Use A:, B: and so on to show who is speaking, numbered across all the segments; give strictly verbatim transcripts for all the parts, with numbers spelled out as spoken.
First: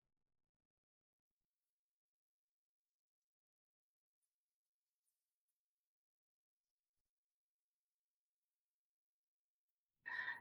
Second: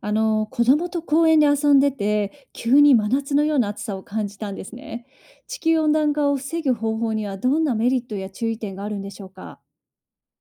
A: あの子供と公園で遊んでて急に真夏のような暑さを感じたんですね。地球温暖化を防ぐ方法にはどんなメリットや注意点があるんでしょうか。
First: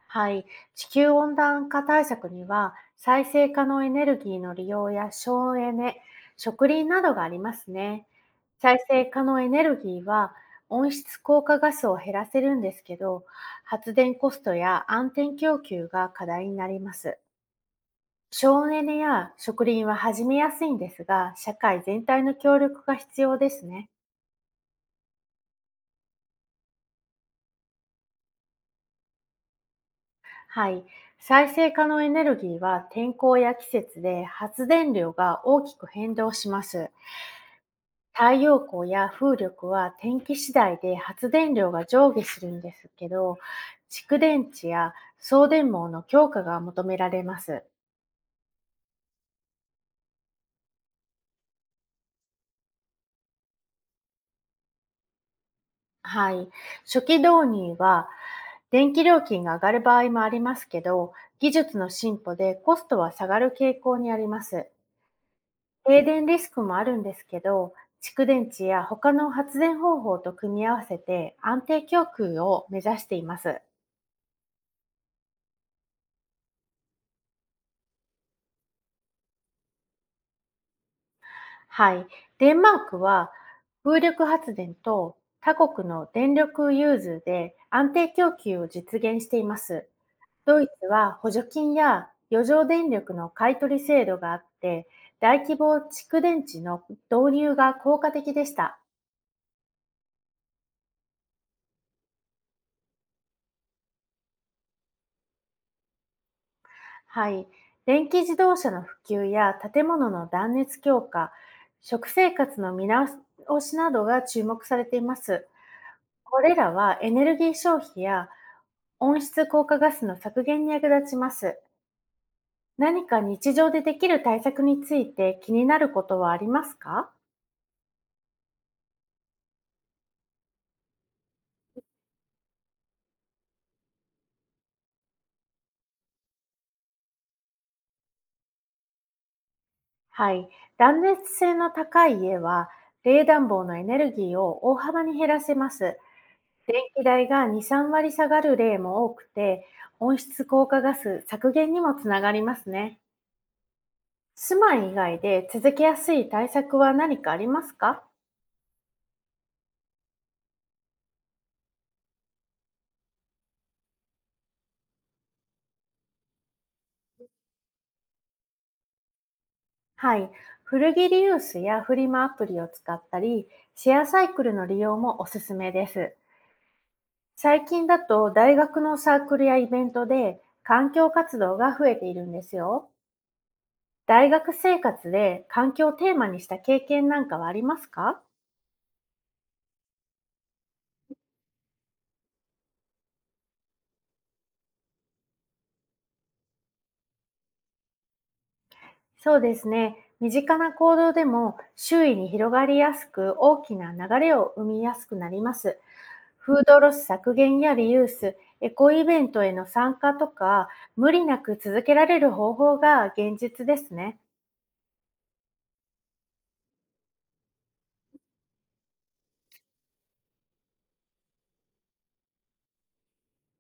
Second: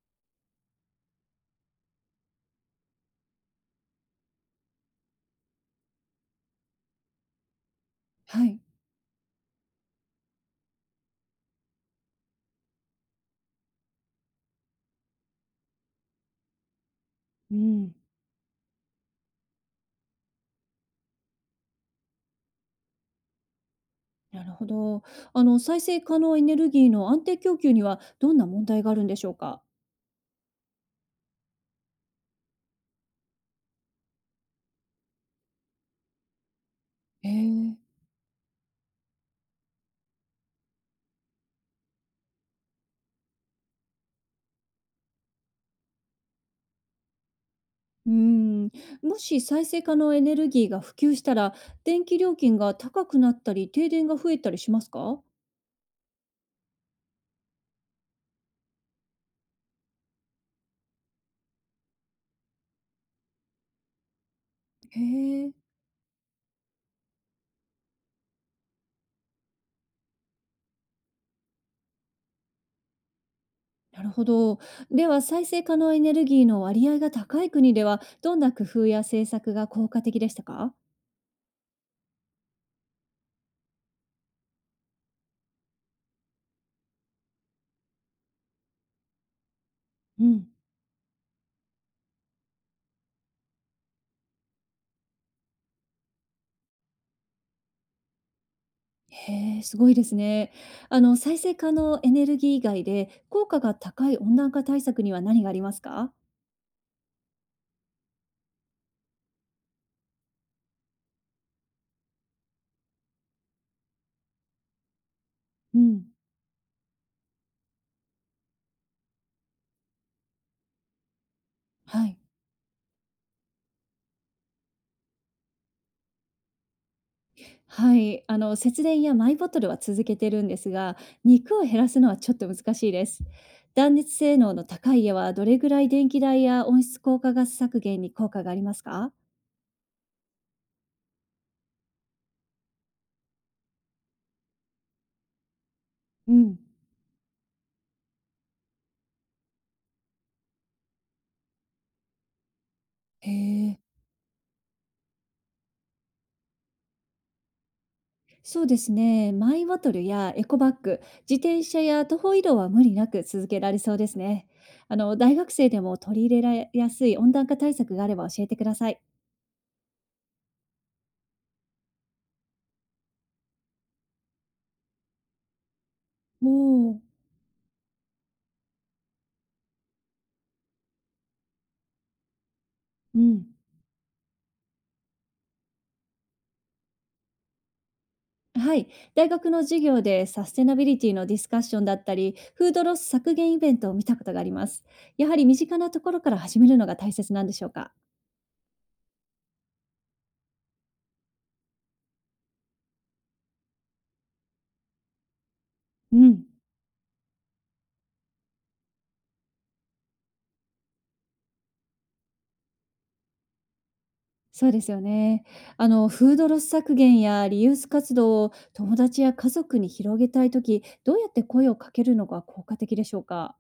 B: はい、地球温暖化対策には再生可能エネルギーの利用や省エネ、植林などがありますね。
A: はい、
B: 再生可能エネルギーは温室効果ガスを減らせるんですけど、発電コストや安定供給が課題になります。
A: うん、
B: 省エネや植林は始めやすいんですが、社会全体の協力が必要ですね。
A: なるほど。あの再生可能エネルギーの安定供給にはどんな問題があるんでしょうか。
B: はい。再生可能エネルギーは天候や季節で発電量が大きく変動します。
A: へえ。
B: 太陽光や風力は天気次第で発電量が上下するんですけど、蓄電池や送電網の強化が求められます。
A: うーん、もし再生可能エネルギーが普及したら電気料金が高くなったり停電が増えたりしますか。
B: はい。初期導入は電気料金が上がる場合もありますけど、技術の進歩でコストは下がる傾向にあります。
A: へえ。
B: 停電リスクもあるんですけど、蓄電池や他の発電方法と組み合わせて安定供給を目指しています。
A: なるほど。では、再生可能エネルギーの割合が高い国では、どんな工夫や政策が効果的でしたか？
B: はい。デンマークは風力発電と他国の電力融通で安定供給を実現しています。
A: うん、
B: ドイツは補助金や余剰電力の買取制度があって、大規模蓄電池の導入が効果的でした。
A: へえ、すごいですね。あの、再生可能エネルギー以外で、効果が高い温暖化対策には何がありますか？
B: はい。電気自動車の普及や建物の断熱強化、食生活の見直しなどが注目されています。
A: うん、
B: これらはエネルギー消費や温室効果ガスの削減に役立ちます。
A: はい。
B: 何か日常でできる対策について気になることはありますか？
A: はい。あの、節電やマイボトルは続けてるんですが、肉を減らすのはちょっと難しいです。断熱性能の高い家は、どれぐらい電気代や温室効果ガス削減に効果がありますか？
B: はい。断熱性の高い家は冷暖房のエネルギーを大幅に減らせます。
A: うん。
B: 電気代がに、さん割下がる例も多くて、温室効果ガス削減にもつながりますね。
A: へえ。
B: 住まい以外で続けやすい対策は何かありますか？
A: そうですね。マイボトルやエコバッグ、自転車や徒歩移動は無理なく続けられそうですね。あの、大学生でも取り入れやすい温暖化対策があれば教えてください。
B: はい。古着リユースやフリマアプリを使ったり、シェアサイクルの利用もおすすめです。
A: おお。
B: 最近だと大学のサークルやイベントで環境活動が増えているんですよ。
A: うん。
B: 大学生活で環境をテーマにした経験なんかはありますか？
A: はい。大学の授業でサステナビリティのディスカッションだったり、フードロス削減イベントを見たことがあります。やはり身近なところから始めるのが大切なんでしょうか。
B: そうですね。身近な行動でも周囲に広がりやすく大きな流れを生みやすくなります。
A: うん。
B: フードロス削減やリユース、エコイベントへの参加とか、無理なく続けられる方法が現実ですね。
A: そうですよね。あの、フードロス削減やリユース活動を友達や家族に広げたいとき、どうやって声をかけるのが効果的でしょうか？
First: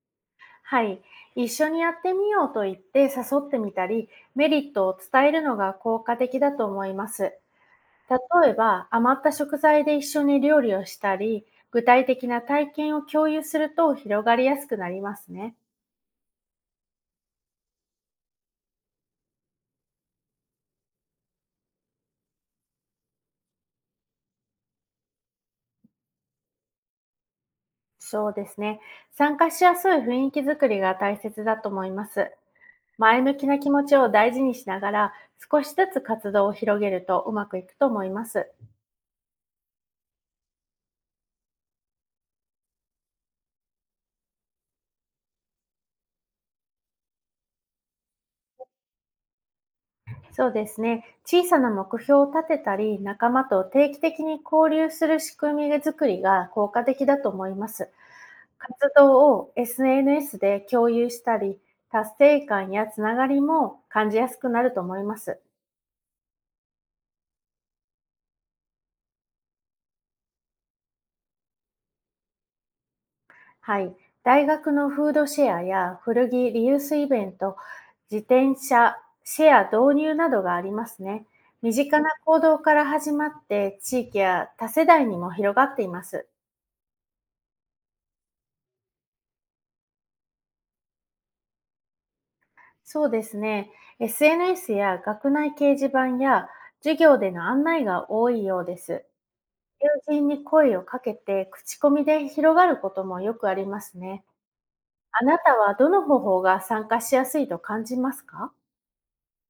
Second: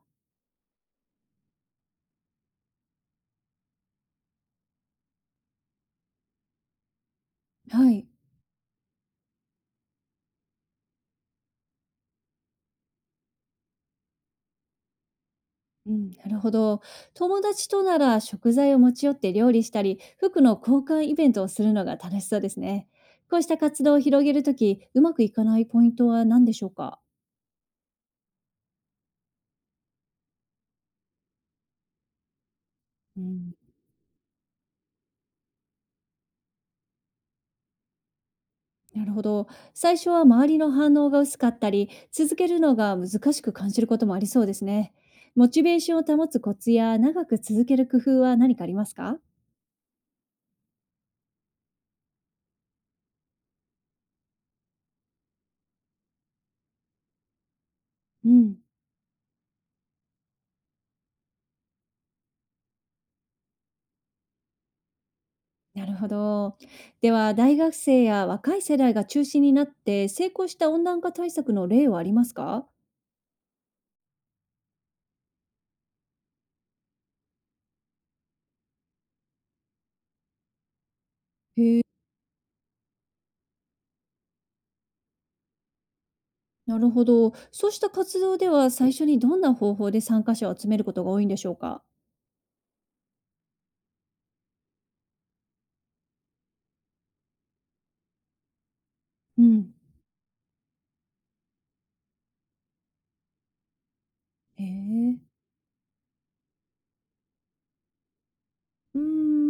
B: はい。一緒にやってみようと言って誘ってみたり、メリットを伝えるのが効果的だと思います。
A: はい。
B: 例えば、余った食材で一緒に料理をしたり、具体的な体験を共有すると広がりやすくなりますね。
A: うん、なるほど。友達となら食材を持ち寄って料理したり、服の交換イベントをするのが楽しそうですね。こうした活動を広げるとき、うまくいかないポイントは何でしょうか、
B: そうですね。参加しやすい雰囲気づくりが大切だと思います。
A: う
B: 前向き
A: ん、
B: な気持ちを大事にしながら、少しずつ活動を広げるとうまくいくと思います。
A: なるほど。最初は周りの反応が薄かったり、続けるのが難しく感じることもありそうですね。モチベーションを保つコツや長く続ける工夫は何かありますか？
B: そうですね。小さな目標を立てたり、仲間と定期的に交流する仕組みづくりが効果的だと思います。
A: うん、
B: 活動を エスエヌエス で共有したり、達成感やつながりも感じやすくなると思います。
A: なるほど。では、大学生や若い世代が中心になって成功した温暖化対策の例はありますか？
B: はい、大学のフードシェアや古着リユースイベント、自転車シェア導入などがありますね。身近な行動から始まって地域や多世代にも広がっています。
A: なるほど。そうした活動では最初にどんな方法で参加者を集めることが多いんでしょうか？
B: そうですね。エスエヌエス や学内掲示板や授業での案内が多いようです。
A: うん、
B: 友人に声をかけて口コミで広がることもよくありますね。
A: へえ、
B: あなたはどの方法が参加しやすいと感じますか？
A: うー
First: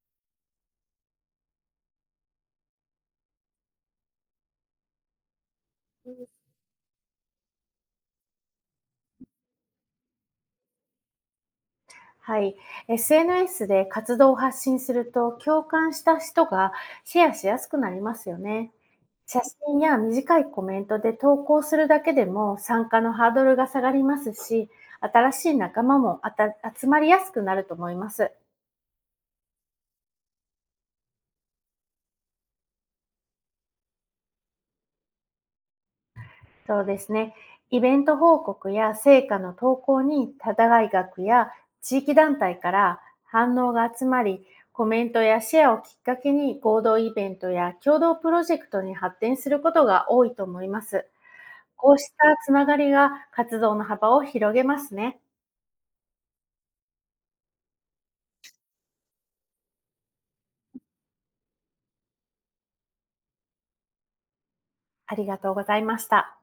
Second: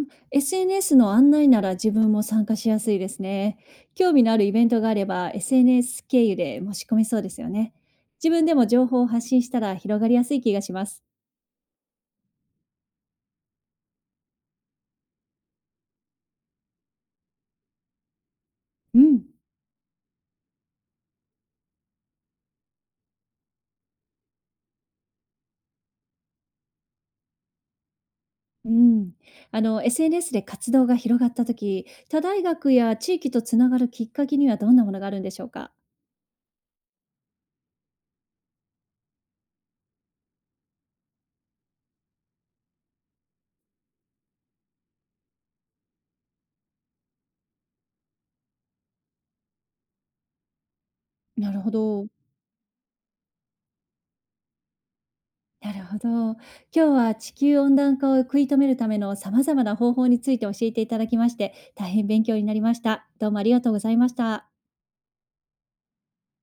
A: ん、エスエヌエス の案内なら自分も参加しやすいですね。興味のあるイベントがあれば エスエヌエス 経由で申し込めそうですよね。自分でも情報を発信したら広がりやすい気がします。
B: はい、エスエヌエス で活動を発信すると共感した人がシェアしやすくなりますよね。
A: うん。
B: 写真や短いコメントで投稿するだけでも参加のハードルが下がりますし、新しい仲間もあた集まりやすくなると思います。
A: うん。あの、エスエヌエス で活動が広がったとき、他大学や地域とつながるきっかけにはどんなものがあるんでしょうか？
B: そうですね。イベント報告や成果の投稿に、多大学や地域団体から反応が集まり、コメントやシェアをきっかけに合同イベントや共同プロジェクトに発展することが多いと思います。
A: なるほ
B: こう
A: ど。
B: したつながりが活動の幅を広げますね。
A: なるほど。今日は地球温暖化を食い止めるための様々な方法について教えていただきまして、大変勉強になりました。どうもありがとうございました。
B: ありがとうございました。